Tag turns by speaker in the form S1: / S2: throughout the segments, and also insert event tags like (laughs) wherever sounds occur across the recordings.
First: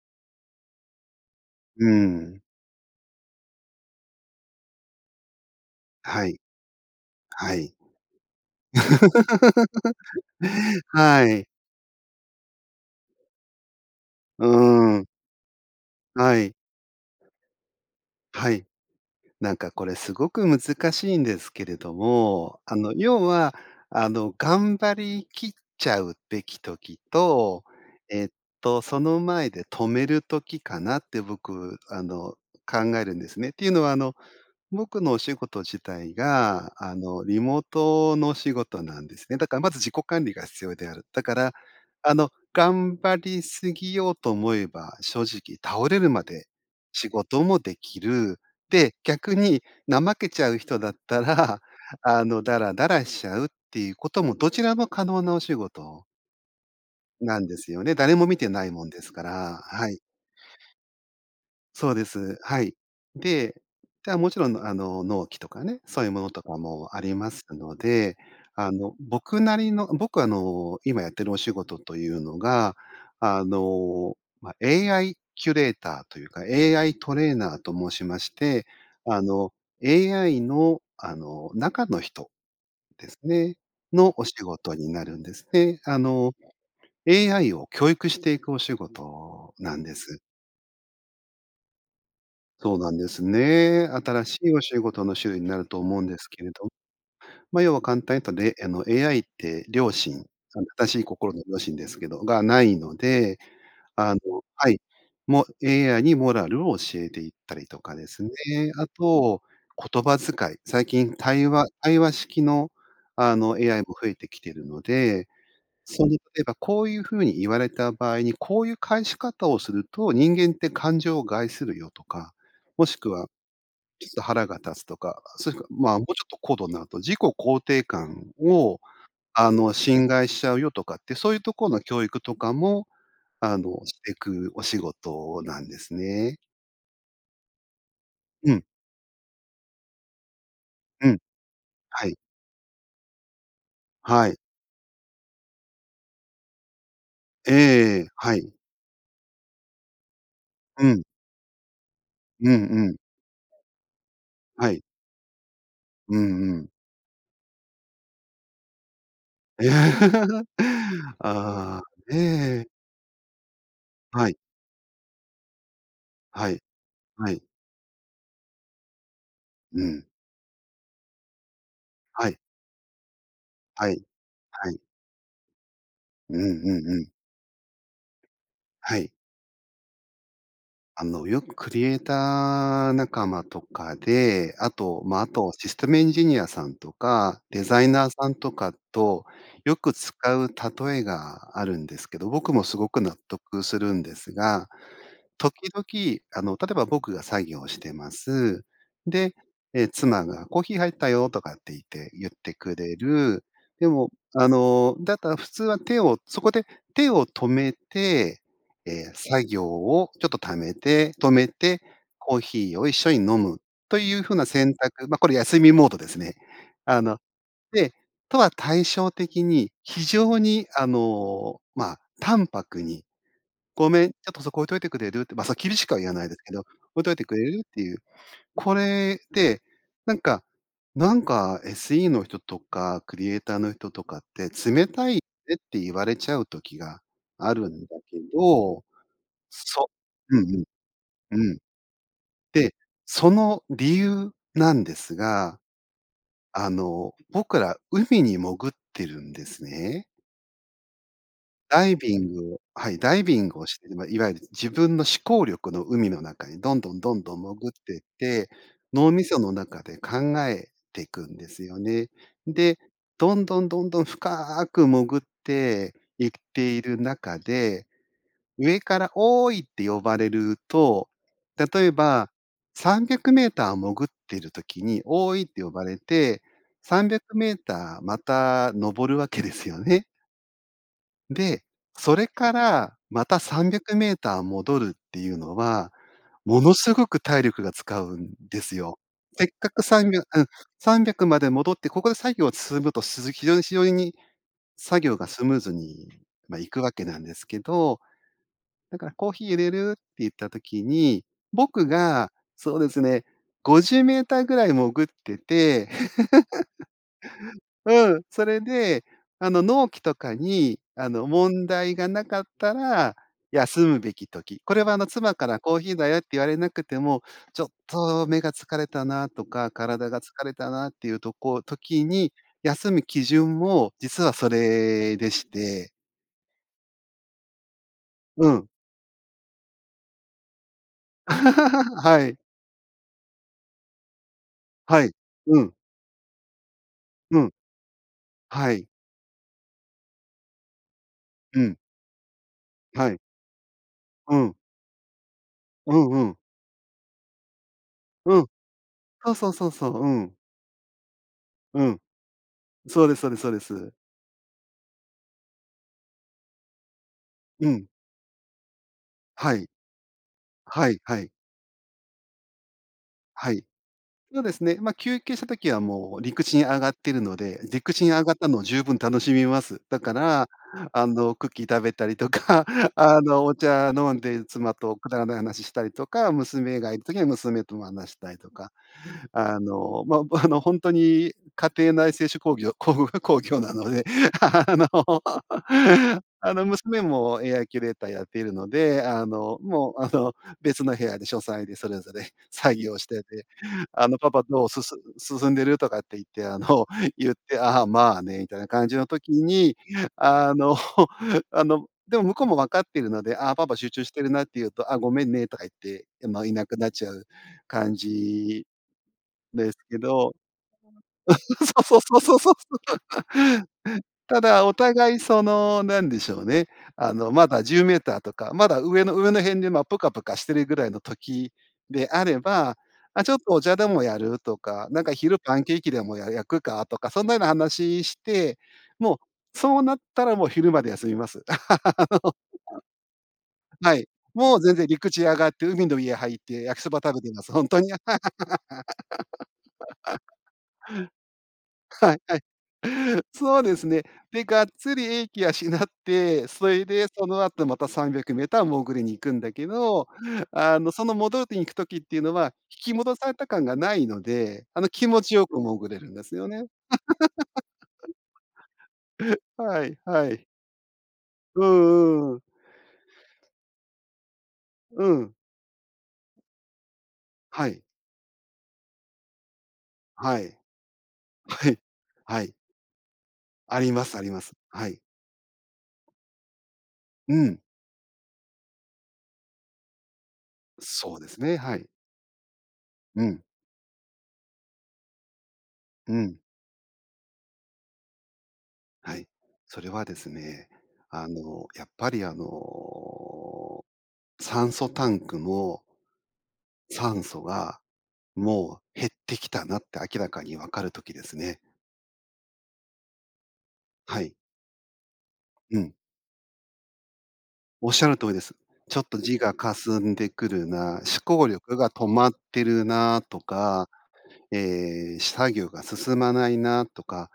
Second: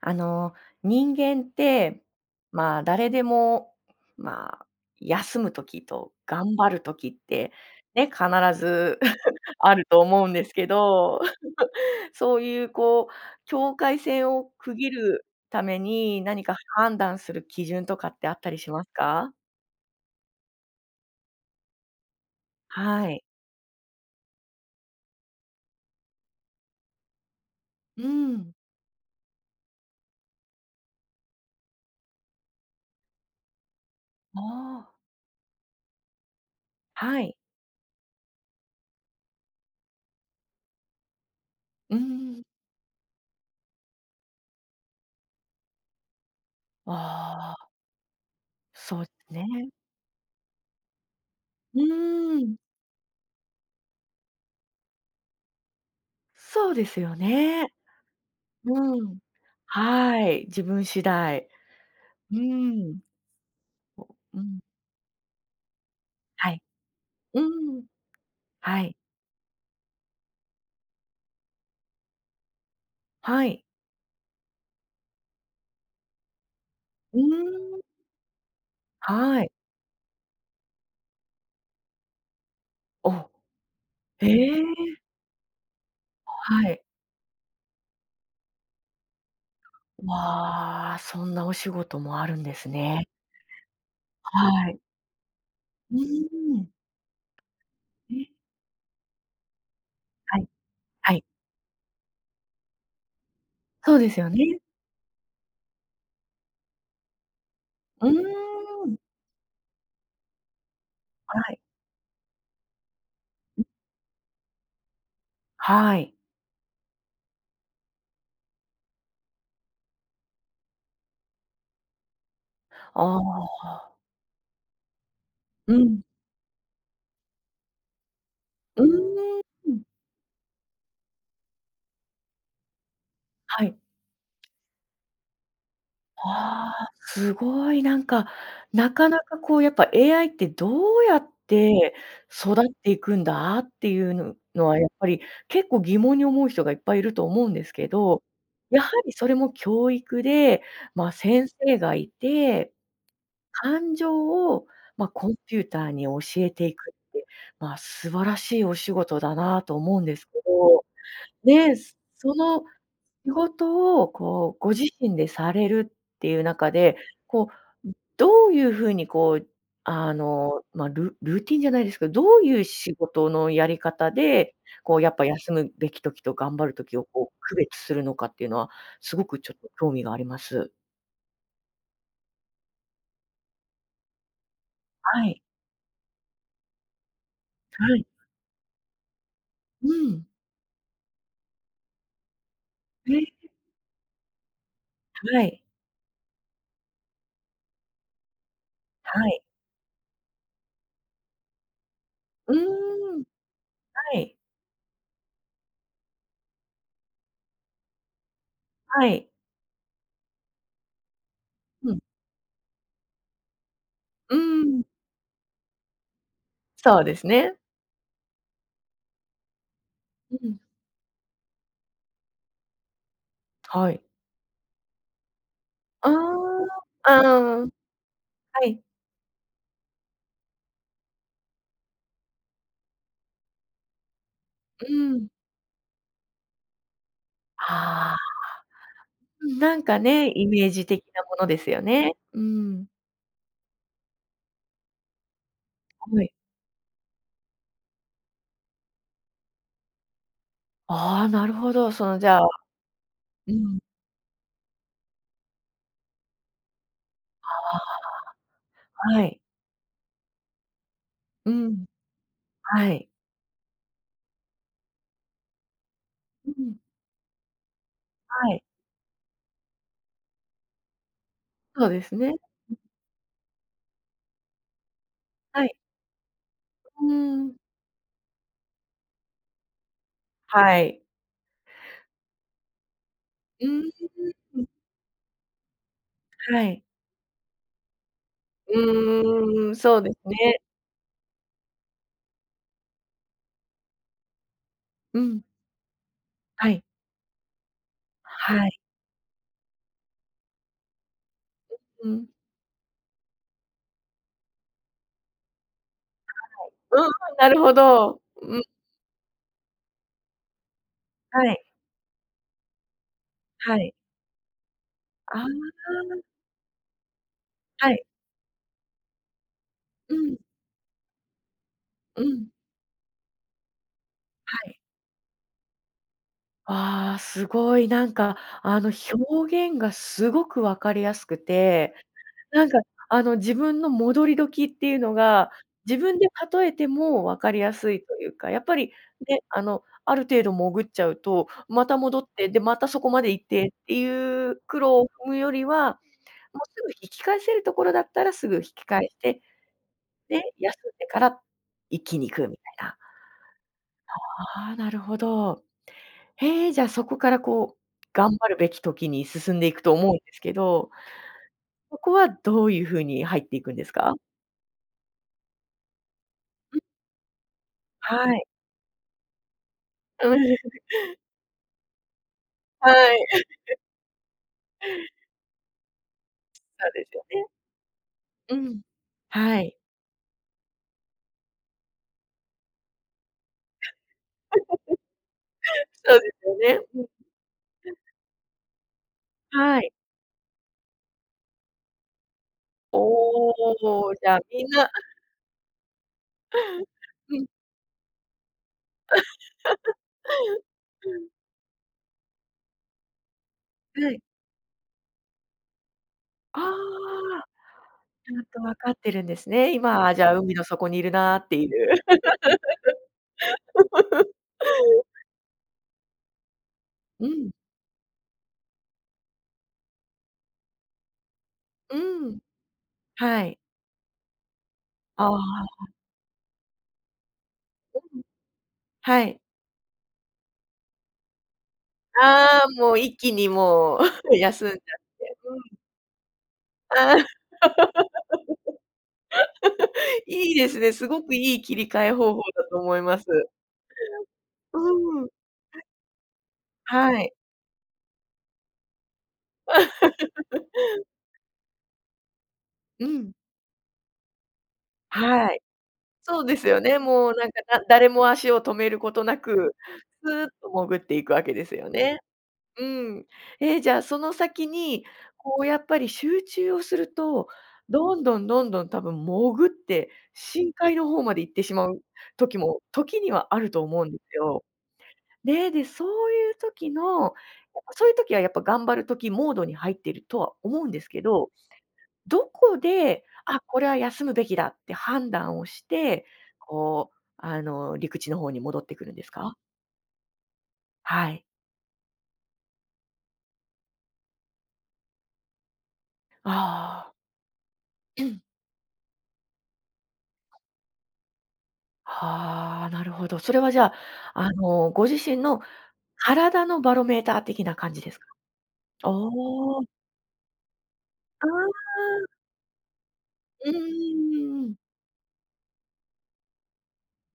S1: あの、人間っ
S2: う
S1: て、
S2: ん。
S1: まあ、誰でも、まあ、休む時と
S2: はい。
S1: 頑張る時って
S2: はい。
S1: ね、必ず、(laughs) あると思うんですけ
S2: (laughs)
S1: ど、
S2: はい。
S1: (laughs) そういうこう、境界せいを区切
S2: うん。
S1: るために
S2: は
S1: 何
S2: い。
S1: か判断する基準とかってあっ
S2: は
S1: たり
S2: い、
S1: しますか？
S2: なんかこれすごく難しいんですけれども、あの、
S1: はい。
S2: 要は、あの、頑張りきっちゃうべき時と、
S1: う
S2: えっ
S1: ん。
S2: と、その前で止める時かなって僕、あの、考えるんですね。っていうのは、あの、
S1: ああ。
S2: 僕のお仕事自体が、あ
S1: は
S2: の、
S1: い。
S2: リモートのお仕事なんです。で、だからまず自己管理が必要である。だから、
S1: う
S2: あの、
S1: ん。
S2: 頑張り過ぎようと思えば、正直倒れるまで仕事
S1: あ
S2: も
S1: あ。
S2: できる。で、
S1: そう
S2: 逆に
S1: ね。
S2: 怠けちゃう人だったら、
S1: う
S2: あの、
S1: ーん。
S2: ダラダラしちゃうっていうことも、どちらも可能なお仕事
S1: そうですよ
S2: なんです
S1: ね。
S2: よね。誰も見てないもん
S1: う
S2: です
S1: ん、
S2: から、はい。
S1: はい、自分次第。
S2: そうです。
S1: う
S2: はい。
S1: ん。
S2: で、
S1: そ
S2: てはもち
S1: う、う
S2: ろん
S1: ん。
S2: あの、納期とかね、そういうものと
S1: は
S2: か
S1: い、
S2: もありま
S1: う
S2: すの
S1: ん。
S2: で、あ
S1: はい。
S2: の、僕なりの僕あの、今やってるお仕事というのが、
S1: は
S2: あ
S1: い。
S2: の、ま、AI キュレーターというか、AI ト
S1: うー
S2: レーナーと
S1: ん。
S2: 申しまして、あ
S1: はい。
S2: の、AI の、あの、中の人です
S1: お、
S2: ね、のお
S1: へ
S2: 仕
S1: え。
S2: 事になるんです。で、あ
S1: お、
S2: の、
S1: はい。
S2: AI を教育していくお仕事なんです。
S1: わあ、そんなお仕事もあるんです
S2: そうなんで
S1: ね。
S2: すね。新しいお
S1: は
S2: 仕
S1: い。
S2: 事の種類になると
S1: う
S2: 思うんです
S1: ー
S2: けれど。
S1: ん。
S2: ま、要は簡単に
S1: ん。
S2: 言うと、れあの、AI って良心、
S1: はい、
S2: その正しい
S1: はい。
S2: 心の良心ですけど、がないので、
S1: そうで
S2: あの
S1: すよね。
S2: はい。も AI にモラルを教えていったりとかで
S1: うー
S2: すね。あ
S1: ん。
S2: と、言葉遣い、最近
S1: は
S2: 対
S1: い。
S2: 話対話式のあの、
S1: うん。
S2: AI も増えてきてるので、
S1: は
S2: そ
S1: い。
S2: にえばこういう風に言われた場合に、こういう返し方をすると、人間って感情を害するよとか、もし
S1: あ
S2: く
S1: あ、
S2: は
S1: は。
S2: ちょっと腹が立つとか、それか、
S1: う
S2: ま、
S1: ん。
S2: もうちょっと高度になると、自己肯定感を、
S1: うーん、
S2: あ
S1: う
S2: の、
S1: ん。
S2: 侵害しちゃうよとかって、そういうところの教育とかも、あ
S1: はい。
S2: の、していくお仕事なんですね。
S1: は、すごい、なんか、
S2: うん。
S1: なかなか、こう、やっぱ AI ってどう
S2: う
S1: や
S2: ん。
S1: って
S2: はい。
S1: 育っていくんだっていう
S2: は
S1: の
S2: い。
S1: のは、やっぱり結構疑問に思う人がいっぱいいると思うんですけ
S2: ええ、
S1: ど、
S2: はい。
S1: やはりそれも教育で、
S2: うん。
S1: ま、先生がい
S2: うん
S1: て、
S2: うん。
S1: 感情を、
S2: はい。
S1: ま、コンピューターに
S2: う
S1: 教
S2: ん
S1: え
S2: う
S1: て
S2: ん。
S1: いくって、まあ、素晴らしいお仕事だなと思うんですけ
S2: (laughs)
S1: ど、ね、
S2: あ、ね
S1: その
S2: え。
S1: 仕事を、
S2: はい。
S1: こう、ご自身でされるっていう
S2: はい。
S1: 中で、
S2: はい。
S1: こう、ん、どういう風にこう
S2: うん。
S1: あの、ま、ルルーティンじゃないですけど、
S2: は
S1: ど
S2: い。
S1: ういう仕事のやり
S2: はい、
S1: 方で、
S2: はい。
S1: こう、やっぱ休むべき時と
S2: うん
S1: 頑張る
S2: うん
S1: 時
S2: う
S1: を、
S2: ん。
S1: こう、区別するのかっていうのは
S2: はい。
S1: すごくちょっと興味があります。
S2: あの、よくクリエイター仲間とかで、あと、ま、
S1: は
S2: あ
S1: い。
S2: とシステムエンジニアさんとか、デザイ
S1: はい。
S2: ナーさんとかと、よ
S1: う
S2: く使
S1: ん。
S2: う例えがあるんですけど、僕もすごく
S1: え
S2: 納
S1: い、え。
S2: 得するんですが、
S1: は
S2: 時
S1: い。
S2: 々、あの、例えば僕が作業をしてます。
S1: は
S2: で、
S1: い。
S2: え、妻が「コーヒーはいったよ」とかって言って、言っ
S1: う
S2: てくれ
S1: ーん。
S2: る、でも、
S1: はい。
S2: あの、だったら普通は手をそこで手を止めて、
S1: は
S2: え、
S1: い。
S2: 作業をちょっとためて止めて、
S1: うん。
S2: コーヒーを一緒に飲むという風
S1: う
S2: な選
S1: ん。
S2: 択、ま、これ休みモードですね。
S1: そ
S2: あ
S1: うで
S2: の、
S1: すね。
S2: で、とは対照的に、非
S1: う
S2: 常
S1: ん。
S2: にあの、まあ、淡白に「ご
S1: はい。
S2: めん、ちょっとそこ置いといてくれる？」って、ま、さ厳しくは言
S1: あ
S2: わないですけど、「置いと
S1: あ、
S2: い
S1: あ、
S2: てくれる？」
S1: う
S2: っ
S1: ん。
S2: ていう。
S1: は
S2: こ
S1: い。
S2: れって、なんか、なんか SE の人とかクリエイターの人とかって「冷
S1: う
S2: たいね」
S1: ん。
S2: って言われちゃう時があるんだ
S1: ああ、
S2: けど、
S1: うん、なん
S2: そ
S1: かね、
S2: うん
S1: イ
S2: う
S1: メージ的なも
S2: ん。
S1: の
S2: うん。
S1: ですよね。う
S2: で、
S1: ん。
S2: その理由なんですが、
S1: はい。
S2: あの、僕ら海に潜ってるんですね。
S1: ああ、なるほ
S2: ダ
S1: ど、
S2: イ
S1: そ
S2: ビ
S1: のじ
S2: ン
S1: ゃあ
S2: グはい、ダイビン
S1: う
S2: グをし
S1: ん。
S2: て、ま、いわゆる自分の思考力の海の中にどんどん、どんどん潜ってって、脳
S1: ああ。
S2: み
S1: は
S2: そ
S1: い。
S2: の中で考えていくんで
S1: う
S2: すよ
S1: ん。
S2: ね。で、
S1: はい。
S2: どんどん、どんどん深く潜っていっ
S1: う
S2: て
S1: ん。
S2: いる中で、
S1: はい。
S2: 上から「おおい！」って呼ばれると、例
S1: そう
S2: え
S1: です
S2: ば
S1: ね。うん。
S2: 300m潜ってる時に「おおい」って
S1: は
S2: 呼
S1: い。
S2: ばれてさん
S1: う
S2: びゃくメー
S1: ん。
S2: ターまた上るわけですよね。
S1: はい。
S2: で、それから、また、さ
S1: うー
S2: んびゃ
S1: ん、う
S2: くメーター
S1: うん、うん。
S2: 戻るっていうのは、も
S1: は
S2: の
S1: い。
S2: すごく体力が使うんで
S1: う
S2: す
S1: ー
S2: よ。せ
S1: ん、
S2: っ
S1: うん
S2: か
S1: うん。
S2: く
S1: そ
S2: さ
S1: う
S2: ん
S1: で
S2: み
S1: す
S2: ゃうん、
S1: ね。
S2: 300まで戻って、ここで作業は進むと、すずき非常にしよいに作業
S1: う
S2: が
S1: ん。
S2: スムーズに、ま、行
S1: は
S2: く
S1: い。
S2: わけなんですけど、
S1: はい。
S2: だから「コーヒー淹れる？」って言った時に、僕
S1: う、うん。
S2: がそうですね、50mぐらい潜ってて、
S1: はい。うんうん、なる
S2: (laughs)
S1: ほ
S2: う
S1: ど。
S2: ん、そ
S1: う
S2: れ
S1: ん。
S2: で、あの、納期とかに、あの、
S1: はい。
S2: 問題がなかったら、
S1: は
S2: 休
S1: い。
S2: むべき時、これはあの、妻
S1: あ
S2: から「コーヒーだよ」
S1: あ。
S2: って言われなくても、ちょっ
S1: はい。
S2: と目が疲れたなとか、体
S1: う
S2: が疲
S1: ん。
S2: れたなっていうとこ時
S1: う
S2: に
S1: ん。
S2: 休む基準を、実はそ
S1: はい。
S2: れでして。
S1: ああ、すごい、なんか、
S2: うん。
S1: あの、表現がすごく分かりやすくて、
S2: (laughs) はい。
S1: なんか、あの、自分の戻り時っていう
S2: はい、
S1: のが
S2: うん。
S1: 自分で例えても
S2: う
S1: 分か
S2: ん。
S1: りやすいというか、やっ
S2: は
S1: ぱ
S2: い。
S1: り、ね、あの、ある程度潜っちゃうと
S2: うん。
S1: また戻って、で、またそ
S2: は
S1: こ
S2: い。
S1: まで行ってって
S2: う
S1: い
S2: ん。
S1: う苦労踏むよりは、
S2: うんうん。
S1: もう、すぐ引き返せるところだったら
S2: うん。
S1: すぐ引き返し
S2: そう
S1: て、
S2: そうそうそう、うん。
S1: で、休んでから
S2: うん。
S1: 一気に行くみたいな。
S2: そうですそうですそうです。
S1: ああ、なるほど。へえ、じゃあ、そこから
S2: う
S1: こう
S2: ん。
S1: 頑張るべき時に
S2: は
S1: 進んで
S2: い。
S1: いくと思うんですけ
S2: は
S1: ど
S2: いはい。
S1: そこはどういう風に入っ
S2: は
S1: てい
S2: い。
S1: くんですか？
S2: そうですね。ま、休憩した時は、もう、陸地に
S1: う
S2: 上
S1: ん。
S2: がってるので、陸地に上が
S1: は
S2: っ
S1: い。
S2: たのを十分楽しみます。だか
S1: うーん。
S2: ら、
S1: (laughs)
S2: あの、クッキー食べたりとか、(laughs)
S1: はい。
S2: あの、お
S1: (laughs)
S2: 茶飲んで妻とくだらない話ししたりとか、娘
S1: そう
S2: がいる
S1: です
S2: 時
S1: よ
S2: は
S1: ね。
S2: 娘とも話したりと
S1: う
S2: か、
S1: ん、
S2: あ
S1: はい。
S2: の、ま、あの、ほんとに家庭内製手工業、工工業なので、(laughs) あの、
S1: (laughs) そうです
S2: あ
S1: よ
S2: の、
S1: ね。
S2: 娘
S1: うん。
S2: も AI キュレーターやっているので、あの、
S1: はい。
S2: もう、あの、別の部屋で書斎でそれぞれ作業をしてて、
S1: お
S2: あ
S1: お、
S2: の
S1: じ
S2: 「パ
S1: ゃ、
S2: パ、ど
S1: み
S2: う、
S1: ん
S2: す
S1: な
S2: す進んでる？」とかって言って、あの、ゆっ
S1: うん。
S2: て「ああ、まあね」みたいな感じの時に、
S1: (laughs)
S2: あの、
S1: うん。
S2: (laughs) あの、でも向こうも分かってるので「あ、パパ集中し
S1: は
S2: て
S1: い。
S2: るな」って言うと「あ、ごめんね」とか言って、ま、い
S1: ああ、
S2: なくなっちゃう感
S1: ちゃんと
S2: じ
S1: 分かってるんです
S2: で
S1: ね。
S2: すけ
S1: 今、じゃ
S2: ど、
S1: あ、海の底にいるなっていう。
S2: (laughs) そうそうそうそうそうそう。ただ、お
S1: (laughs)
S2: 互い、その、なんでしょうね、あ
S1: う
S2: の、ま
S1: ん。
S2: だ10メーターとか、まだ上の上の辺で、ま、プカプカしてるぐらいの時
S1: う
S2: であれ
S1: ん。
S2: ば「あ、ちょっ
S1: は
S2: と
S1: い。
S2: お茶でもやる？」とか、なんか
S1: あ
S2: 「昼パンケー
S1: あ。
S2: キでも、や焼くか」とか、そんなような
S1: う
S2: 話しし
S1: ん。
S2: て、も、
S1: はい。
S2: そうなったら、もう、昼まで休みます。(laughs)
S1: ああ、もう、一気に、
S2: は
S1: もう、
S2: い。
S1: (laughs)
S2: もう、
S1: 休んじ
S2: 全
S1: ゃっ
S2: 然、陸地上
S1: て、
S2: がっ
S1: う
S2: て
S1: ん。
S2: 海の家入って焼きそば食
S1: ああ。
S2: べてます、ほんとに。
S1: (laughs) いいですね、すごくいい切
S2: (laughs)
S1: り替
S2: は
S1: え
S2: い
S1: 方
S2: はい。
S1: 法だと思います。
S2: そうですね。で、がっ
S1: う
S2: つり
S1: ー
S2: 英
S1: ん。
S2: 気養って、そいで、
S1: は
S2: そ
S1: い。
S2: の後また300メーター潜りに行くんだけど、あの、そ
S1: (laughs)
S2: の、潜りに行く時ってのは引き
S1: う
S2: 戻さ
S1: ん。
S2: れた感がないので、あの、気持ちよ
S1: は
S2: く
S1: い。
S2: 潜れるんです
S1: そう
S2: よ
S1: で
S2: ね。
S1: す
S2: (laughs)
S1: よね。もう、なんか、だ誰も足を止めることなく、
S2: はい
S1: ス
S2: は
S1: ー
S2: い。
S1: ッと潜っていくわけ
S2: う
S1: ですよね。
S2: んうん。
S1: うん。え、じゃ、その先に、
S2: うん。
S1: こう、やっぱり、集中をすると、
S2: はい。
S1: どんどんどんどん、たぶん潜って
S2: はい。
S1: 深海の方まで行って
S2: は
S1: し
S2: い、
S1: まう
S2: はい。
S1: 時も、時にはある
S2: あ
S1: と
S2: り
S1: 思
S2: ま
S1: うん
S2: す
S1: で
S2: あり
S1: す
S2: ます。
S1: よ。
S2: はい。
S1: ね、で、そういう時の、やっ
S2: うん。
S1: ぱ、そういう時は、やっぱ、頑張る時モードに入っているとは思うんです
S2: そう
S1: け
S2: です
S1: ど、
S2: ね、はい。
S1: どこ
S2: う
S1: で
S2: ん。
S1: 「あ、これは休むべきだ」って判断をし
S2: う
S1: て、
S2: ん。
S1: こう、あの、陸地の方に戻ってくるん
S2: は
S1: で
S2: い、
S1: すか？
S2: それはですね、あ
S1: はい。
S2: の、やっぱり、あの、酸素タンクも
S1: ああ。
S2: 酸素が、
S1: うん。
S2: もう、減ってきたなって明らかに分かる時ですね。
S1: はあ、なるほど。それはじゃあ、
S2: はい。
S1: あの、ご自身の
S2: うん。
S1: 体のバロメーター的な感じ
S2: 仰
S1: で
S2: る
S1: す
S2: 通
S1: か？
S2: りです。ちょっ
S1: あ
S2: と字がか
S1: あ。
S2: すんでくるな、思考
S1: あああ
S2: 力が止
S1: あ。
S2: まってるなと
S1: う
S2: か、
S1: ーん。
S2: ええ、し作業が進まないなとか、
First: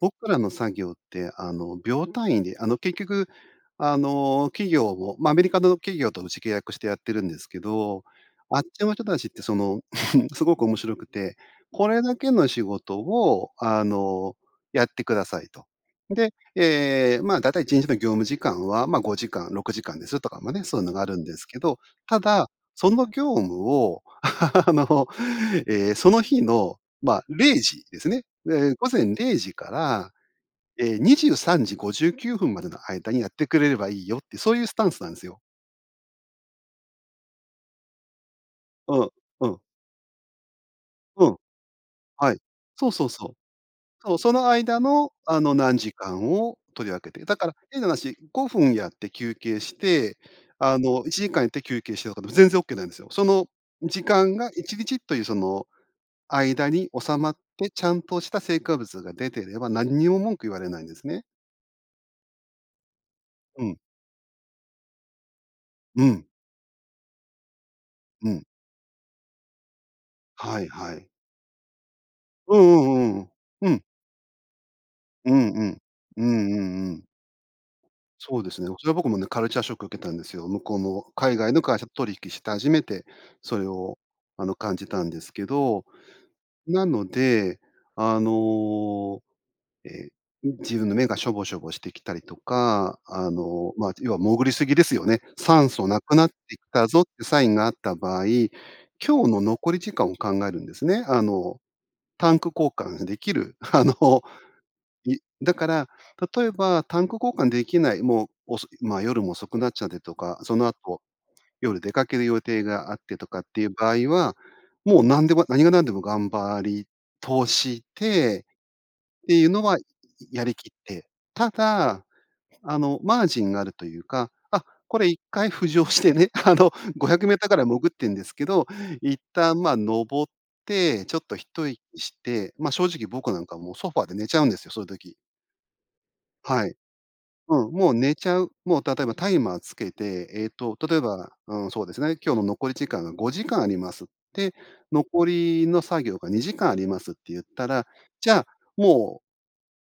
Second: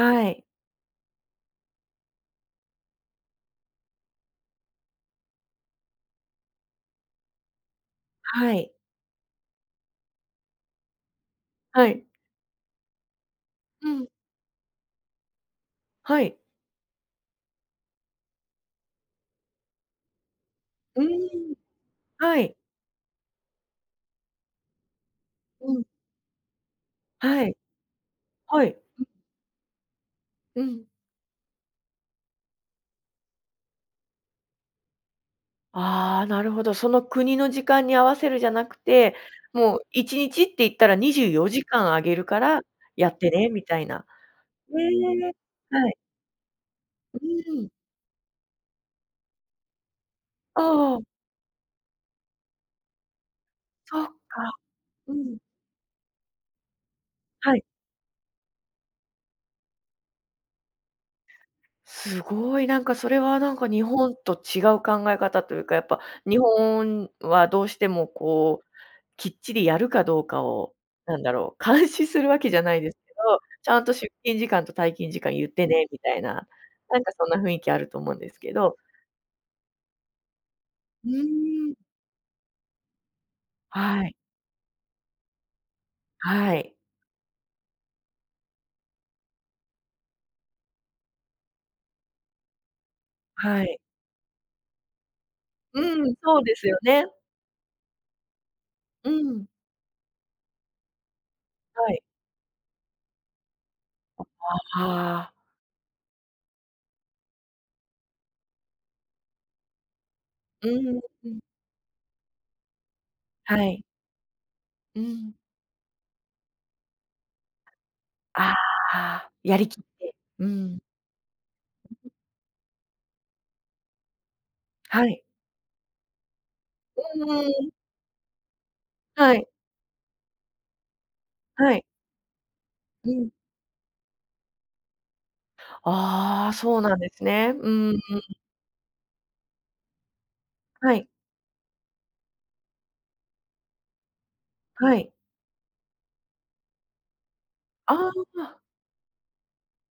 S2: 僕ら
S1: い。
S2: の作業って、あの、秒単位で、あの、結局、あの、企業をま、アメリカの企業とうち契約してやってるんですけど、
S1: は
S2: あっ
S1: い。
S2: ちの人たちって、その、(chuckles) すごく面白くて、
S1: は
S2: これ
S1: い。
S2: だけの仕事を、あ
S1: うん。
S2: の、やってくださいと。
S1: は
S2: で、
S1: い。
S2: ええ、ま、だいたい1日の業務時間は、ま、5時間、6時間ですとか。ま、ね、そういうのが
S1: う
S2: あるんです
S1: ーん。
S2: けど。た
S1: は
S2: だ、
S1: い。
S2: その業務を、あの、
S1: うん。
S2: ええ、その日の、ま、
S1: は
S2: れ
S1: い。
S2: いじですね。
S1: は
S2: で
S1: い。
S2: 「ご
S1: う
S2: ぜ
S1: ん。
S2: んれいじから、
S1: うん。
S2: ええ、23時59分までの間にやってくれればいいよ」って、そういうスタンスなんすよ。
S1: ああ、なるほど。その国の時間に合わせるじゃなく
S2: うん、
S1: て、
S2: うん。
S1: もう1日って言ったら「にじ
S2: う
S1: ゅう
S2: ん。
S1: よじかんあげる
S2: はい。
S1: から、
S2: そうそ
S1: や
S2: う
S1: って
S2: そう。
S1: ね」みたいな。
S2: そう、その
S1: へ
S2: 間の、
S1: え、
S2: あの、何
S1: は
S2: 時
S1: い。
S2: 間を取り分けて。
S1: う
S2: だから
S1: んうん。
S2: 変な話、5分やって休憩して、あ
S1: あ
S2: の、
S1: あ。
S2: 1時間やって休憩してとかでも、全然オッケーなんですよ。その、
S1: そ
S2: 時
S1: っ
S2: 間が
S1: か。
S2: 1日
S1: う
S2: という、そ
S1: ん。
S2: の、間に収まっ
S1: はい。
S2: て、ちゃんとした成果物が出てれば、なんにも文句言われないんですね。
S1: すごい。なんか、それはなん
S2: う
S1: か、
S2: ん。
S1: 日本と違う考え方というか、やっぱ
S2: うん。
S1: 日本はどうしても
S2: うん。
S1: こう、きっちりやるかどうか
S2: はい、
S1: を、
S2: はい。
S1: なんだろう、監視するわけ
S2: う
S1: じゃない
S2: ん
S1: で
S2: う
S1: すけ
S2: んうんうん。
S1: ど
S2: う
S1: 「ちゃ
S2: ん。
S1: んと出勤時間と退勤時
S2: う
S1: 間言
S2: ん、
S1: っ
S2: う
S1: て
S2: ん。
S1: ね」みたい
S2: うん
S1: な。
S2: うんう
S1: な
S2: ん。
S1: んかそんな雰囲気あると思うんで
S2: そ
S1: す
S2: うで
S1: け
S2: すね。
S1: ど。
S2: それは僕もね、カルチャーショック受けたんですよ。向こうの、
S1: う
S2: 海外の
S1: ーん。
S2: 会社と取引した初めて、それを、
S1: はい。
S2: あの、感じたんですけど。
S1: はい。
S2: なので、あの、ええ、ん、自分の目がしょぼしょぼしてきたりとか、あ
S1: は
S2: の、
S1: い。
S2: まあ、要は潜りすぎですよね？「酸
S1: う
S2: 素なく
S1: ん、
S2: なって
S1: そうで
S2: き
S1: すよ
S2: たぞ」っ
S1: ね。
S2: てサインがあった場合、今
S1: う
S2: 日の
S1: ん。
S2: 残り時間を考えるんですね。あの、
S1: はい。
S2: タンク交換できる、あの、
S1: あ、ああ
S2: い
S1: ああ。
S2: だから、例えばタンク交換できない、もう遅いま、夜も遅くなっちゃってとか。その
S1: うーん、
S2: 後、
S1: うん。
S2: 夜出かける予定があってとかって
S1: は
S2: いう
S1: い。
S2: 場合は、も
S1: う
S2: う何で
S1: ん。
S2: も何が何でも頑張り通して
S1: あああ
S2: っ
S1: あ。
S2: ていう
S1: や
S2: の
S1: り
S2: は、
S1: き
S2: い
S1: って。
S2: や
S1: う
S2: りきっ
S1: ん。
S2: て。ただ、
S1: (unintelligible)
S2: あの、マージンがあるというか。あ、こ
S1: は
S2: れいっ
S1: い。
S2: かい浮上してね、あの、ごひゃ
S1: う
S2: くメー
S1: ー
S2: ターぐらい
S1: ん。
S2: 潜ってんですけど、一
S1: はい。
S2: 旦、ま、上って、ちょっと一
S1: は
S2: 息
S1: い。
S2: して、ま、正直
S1: うん。
S2: 僕なんかもう、ソファーで寝ちゃうんですよ、そういう時。
S1: ああ、
S2: はい。
S1: そうなんですね。う
S2: うん、もう
S1: ーん。
S2: 寝ちゃう。もう例えばタイマーつけて、えっと、
S1: は
S2: 例え
S1: い。
S2: ば、うん、そうですね、今日の残り時間が5時間あります。で、
S1: はい。
S2: 残りの作業が2時間ありますって言ったら、
S1: あ
S2: じゃ、
S1: あ。
S2: も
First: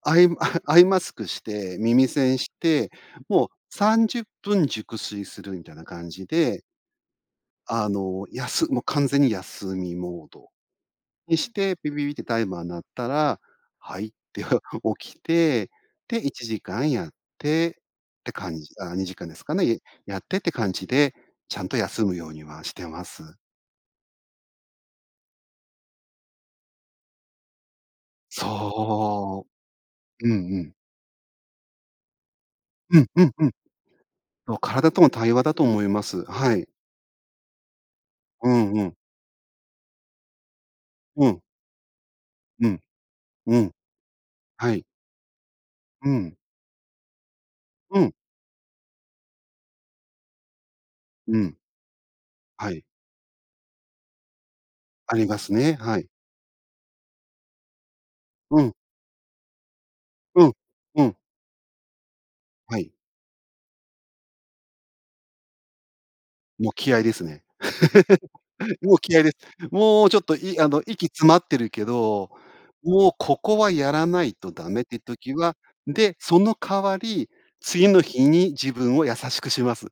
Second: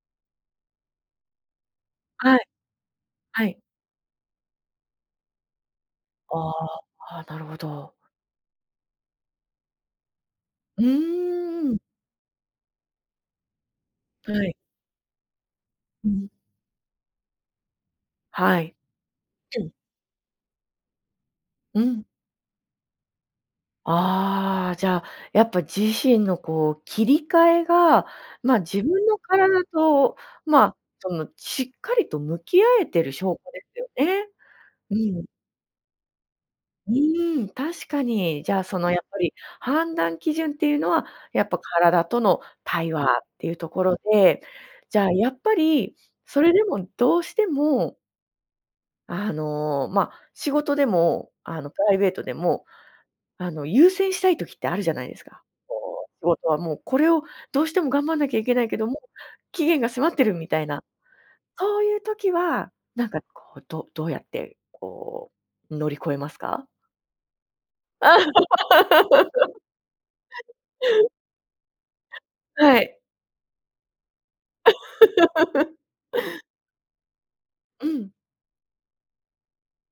S2: う、アイ (chuckles) アイマスクして、耳
S1: は
S2: 栓
S1: い。
S2: して、
S1: は
S2: もう
S1: い。
S2: 30分熟睡するみたいな感じ
S1: あ
S2: で。
S1: あ、あ、なるほ
S2: あ
S1: ど。
S2: の、やすもう完全に休みモード
S1: う
S2: にし
S1: ー
S2: て、
S1: ん。
S2: ピピピってタイマーになったら、はいって
S1: はい。
S2: (chuckles) 起きて、
S1: う
S2: で、
S1: ん。
S2: 1時間やってって感
S1: は
S2: じ
S1: い。
S2: あ、2時間ですか
S1: う
S2: ね、
S1: ん。
S2: い、やってって感じで、ちゃんと
S1: うん。
S2: 休むようにはしてます。
S1: ああ、じゃあやっぱ自身のこう切り替えが、まあ、自分の
S2: そ
S1: 体と、
S2: う。うんう
S1: ま
S2: ん。
S1: あ、そのしっかりと向き合え
S2: う
S1: て
S2: ん
S1: る
S2: うん
S1: 証
S2: う
S1: 拠
S2: ん。
S1: ですよね。
S2: そう、体
S1: う
S2: との
S1: ん。
S2: 対話だと思います。はい。
S1: うーん、確かに、
S2: う
S1: じゃあ
S2: ん
S1: そ
S2: う
S1: の
S2: ん。
S1: やっぱり判断基準っていうのは、
S2: うん。
S1: やっぱ体との
S2: うん
S1: 対話っていう
S2: う
S1: と
S2: ん。
S1: ころで、
S2: はい。
S1: じゃあやっぱり、
S2: うん。
S1: それでもどうしても
S2: うん。
S1: あの、ま、仕事でも、
S2: うん。
S1: あのプライベートでも、
S2: はい。
S1: あの優先したい時ってあるじゃない
S2: あ
S1: です
S2: りま
S1: か。
S2: すね。
S1: (unintelligible)
S2: はい。
S1: もう、これをどうしても頑張んなきゃいけ
S2: う
S1: ない
S2: ん。
S1: けども、期限が迫ってる
S2: う
S1: み
S2: ん、
S1: たいな、
S2: うん。
S1: そういう時は、
S2: はい。
S1: なんかこう、どどうやってこう乗り越えますか？
S2: もう気合いですね。(laughs) もう気合いで。もうちょっと、いあの、息
S1: (laughs)
S2: 詰まってるけど、
S1: はい。
S2: もうここはやらないとダメって時は、で、そ
S1: (laughs)
S2: の代わり、
S1: う
S2: 次の
S1: ん。
S2: 日に自分を優しくします。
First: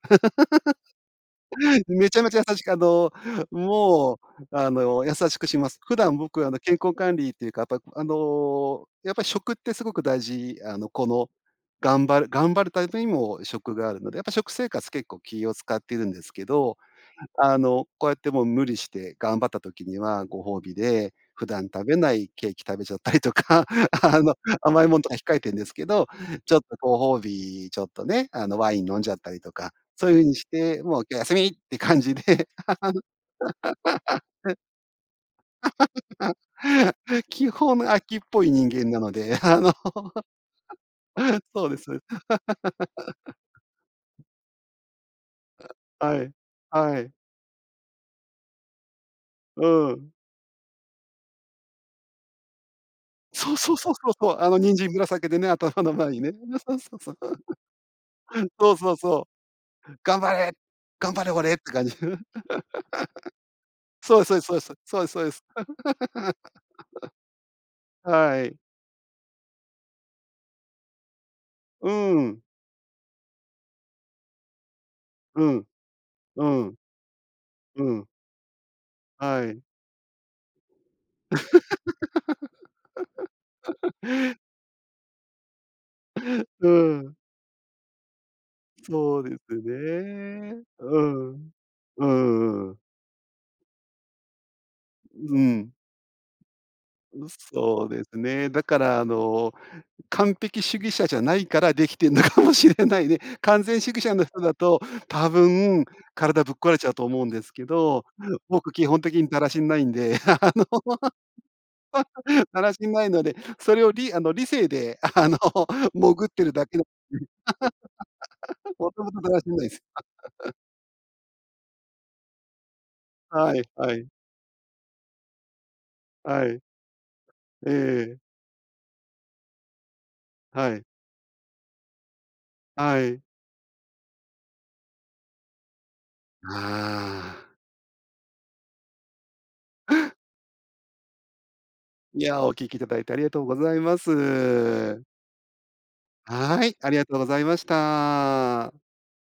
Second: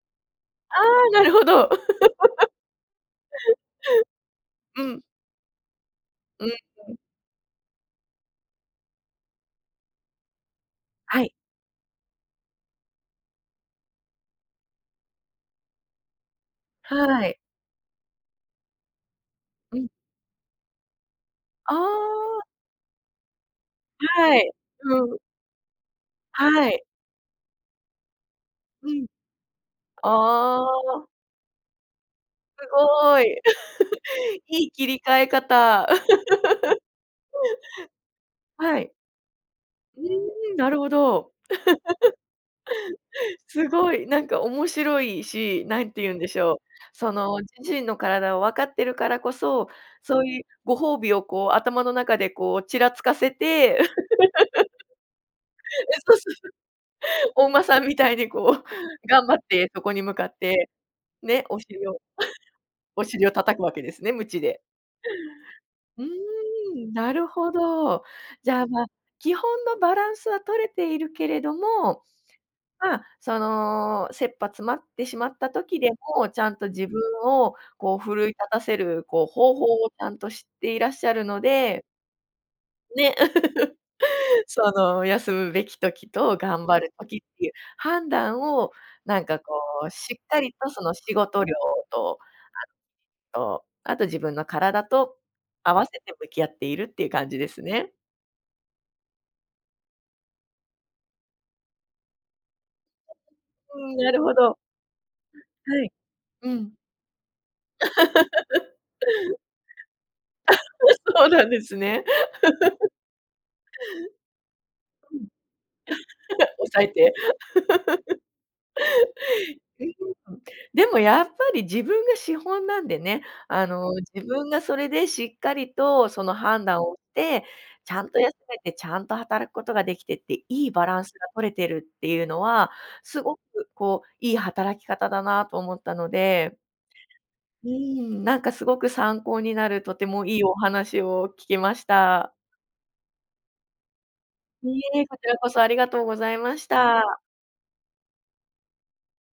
S1: ああ、なるほど。
S2: (laughs) めちゃめちゃ優しく、あの、もう、
S1: (laughs)
S2: あ
S1: うん。
S2: の、優しくします。普段
S1: う
S2: 僕
S1: ー
S2: あの、健康
S1: ん。
S2: 管理というか、やっぱ、あの、やっぱ食ってすごく大事、あの、こ
S1: は
S2: の、
S1: い。
S2: 頑張る頑張るタイプにも食があるので、やっぱ食生活結構気を使っているんですけど、
S1: はーい。
S2: あの、こうやってもう無理して頑張った
S1: う
S2: 時
S1: ん。
S2: にはご褒美で普段
S1: あ
S2: 食べない
S1: あ。
S2: ケーキ食べちゃったりとか、(laughs) あの、
S1: はい、
S2: 甘いもんと
S1: う
S2: か
S1: ん。
S2: 控えてんですけど、ちょっ
S1: は
S2: と
S1: い。
S2: ご褒美、ちょっとね、あの、ワイン
S1: う
S2: 飲ん
S1: ん。
S2: じゃったりとか、そういう風にし
S1: あ
S2: て、もう
S1: あ。
S2: 今日休みって感じで。
S1: すごい、(laughs)
S2: (laughs)
S1: いい切り替え方。
S2: (laughs) 基本飽きっ
S1: (laughs)
S2: ぽい人
S1: は
S2: 間
S1: い。
S2: なので、あの、
S1: うーん、なるほど。
S2: (laughs) そうです。
S1: (laughs) すごい、な
S2: (laughs)
S1: んか面白いし、何て言うん
S2: は
S1: で
S2: い、
S1: しょう、
S2: は
S1: そ
S2: い。
S1: の自身の体をわかってるからこそ、
S2: うん。
S1: そういうご褒美をこう、頭の中でこうちらつかせ
S2: そうそう
S1: て。(laughs) え、
S2: そうそうそう。あの、人参ぶらさげてね、頭の前
S1: そう
S2: に
S1: そ
S2: ね。
S1: う
S2: そうそうそう-そう。
S1: そう。お馬さんみたいに
S2: (laughs)
S1: こう
S2: そうそう
S1: 頑
S2: そ
S1: 張ってそ
S2: う。
S1: こに向
S2: 頑
S1: か
S2: 張
S1: っ
S2: れ
S1: て、
S2: 頑張れ
S1: ね、
S2: 俺っ
S1: お
S2: て感
S1: 尻
S2: じ。
S1: を
S2: (laughs)
S1: お尻を叩くわけですね、
S2: そうす
S1: 鞭
S2: そう
S1: で。
S2: すそうす。そうですそうです。
S1: (laughs) うーん、なるほ
S2: (laughs)
S1: ど。
S2: は
S1: じ
S2: い。
S1: ゃあ、ま、基本のバランスは取れているけれど
S2: う
S1: も、
S2: ーん。
S1: ま、その、切羽詰まってしまっ
S2: う
S1: た
S2: ん、
S1: 時でも、ち
S2: う
S1: ゃんと
S2: ん、
S1: 自分を
S2: う
S1: こう
S2: ん。
S1: 奮い立たせるこう
S2: は
S1: 方
S2: い。
S1: 法をちゃんと知っていらっしゃるのでね。
S2: (laughs)
S1: (laughs) その休むべき時と
S2: (laughs)
S1: 頑
S2: う
S1: 張る
S2: ん。
S1: 時っていう判断を、な
S2: そ
S1: ん
S2: うで
S1: かこ
S2: す
S1: うしっかり
S2: ね。
S1: とその
S2: う
S1: 仕事
S2: ん。
S1: 量
S2: う
S1: と、
S2: んうんうん。
S1: あと、あと自分の体と
S2: うん。
S1: 合わせて向き合っているっていう感
S2: う、
S1: じです
S2: そう
S1: ね。
S2: ですね。だから、あの、完璧主義者じゃないから出来てんのかもしれないね。
S1: (unintelligible)
S2: 完全
S1: う
S2: 主
S1: ん、
S2: 義
S1: な
S2: 者
S1: る
S2: の
S1: ほ
S2: 人
S1: ど、
S2: だ
S1: は
S2: と、多分
S1: い。
S2: 体
S1: う
S2: ぶっ壊
S1: ん。
S2: れちゃうと思うんですけ
S1: (laughs) あ、
S2: ど、僕、基本的にだらしないんで、あの、
S1: そうなんですね。
S2: (laughs) だらしないので、それを、りあの理性で、あの、潜ってる
S1: (laughs) うん。(laughs)
S2: だけ
S1: 押さ
S2: (unintelligible)
S1: えて。
S2: (laughs) もともとだらしないで
S1: (laughs)
S2: す。
S1: うん。
S2: (laughs)
S1: でもやっぱり自分が資本なんでね、
S2: はい、
S1: あの、
S2: はい。
S1: 自分がそれでしっかりとその
S2: はい。
S1: 判断をて、
S2: え
S1: ちゃん
S2: え。
S1: と休めてちゃんと働くことができてって、いい
S2: はい。
S1: バランスが取れてるっていうのは、
S2: はい。
S1: すごくこういい働き方だなと思ったので、
S2: ああ。
S1: うーん、なんかすごく参考になるとて
S2: (laughs)
S1: もいいお話を聞けまし
S2: い
S1: た。
S2: や、お聞きいただいてありがとうございま
S1: いい
S2: す。
S1: え、こちらこそありがとうございま
S2: は
S1: し
S2: い、ありがとう
S1: た。
S2: ございました。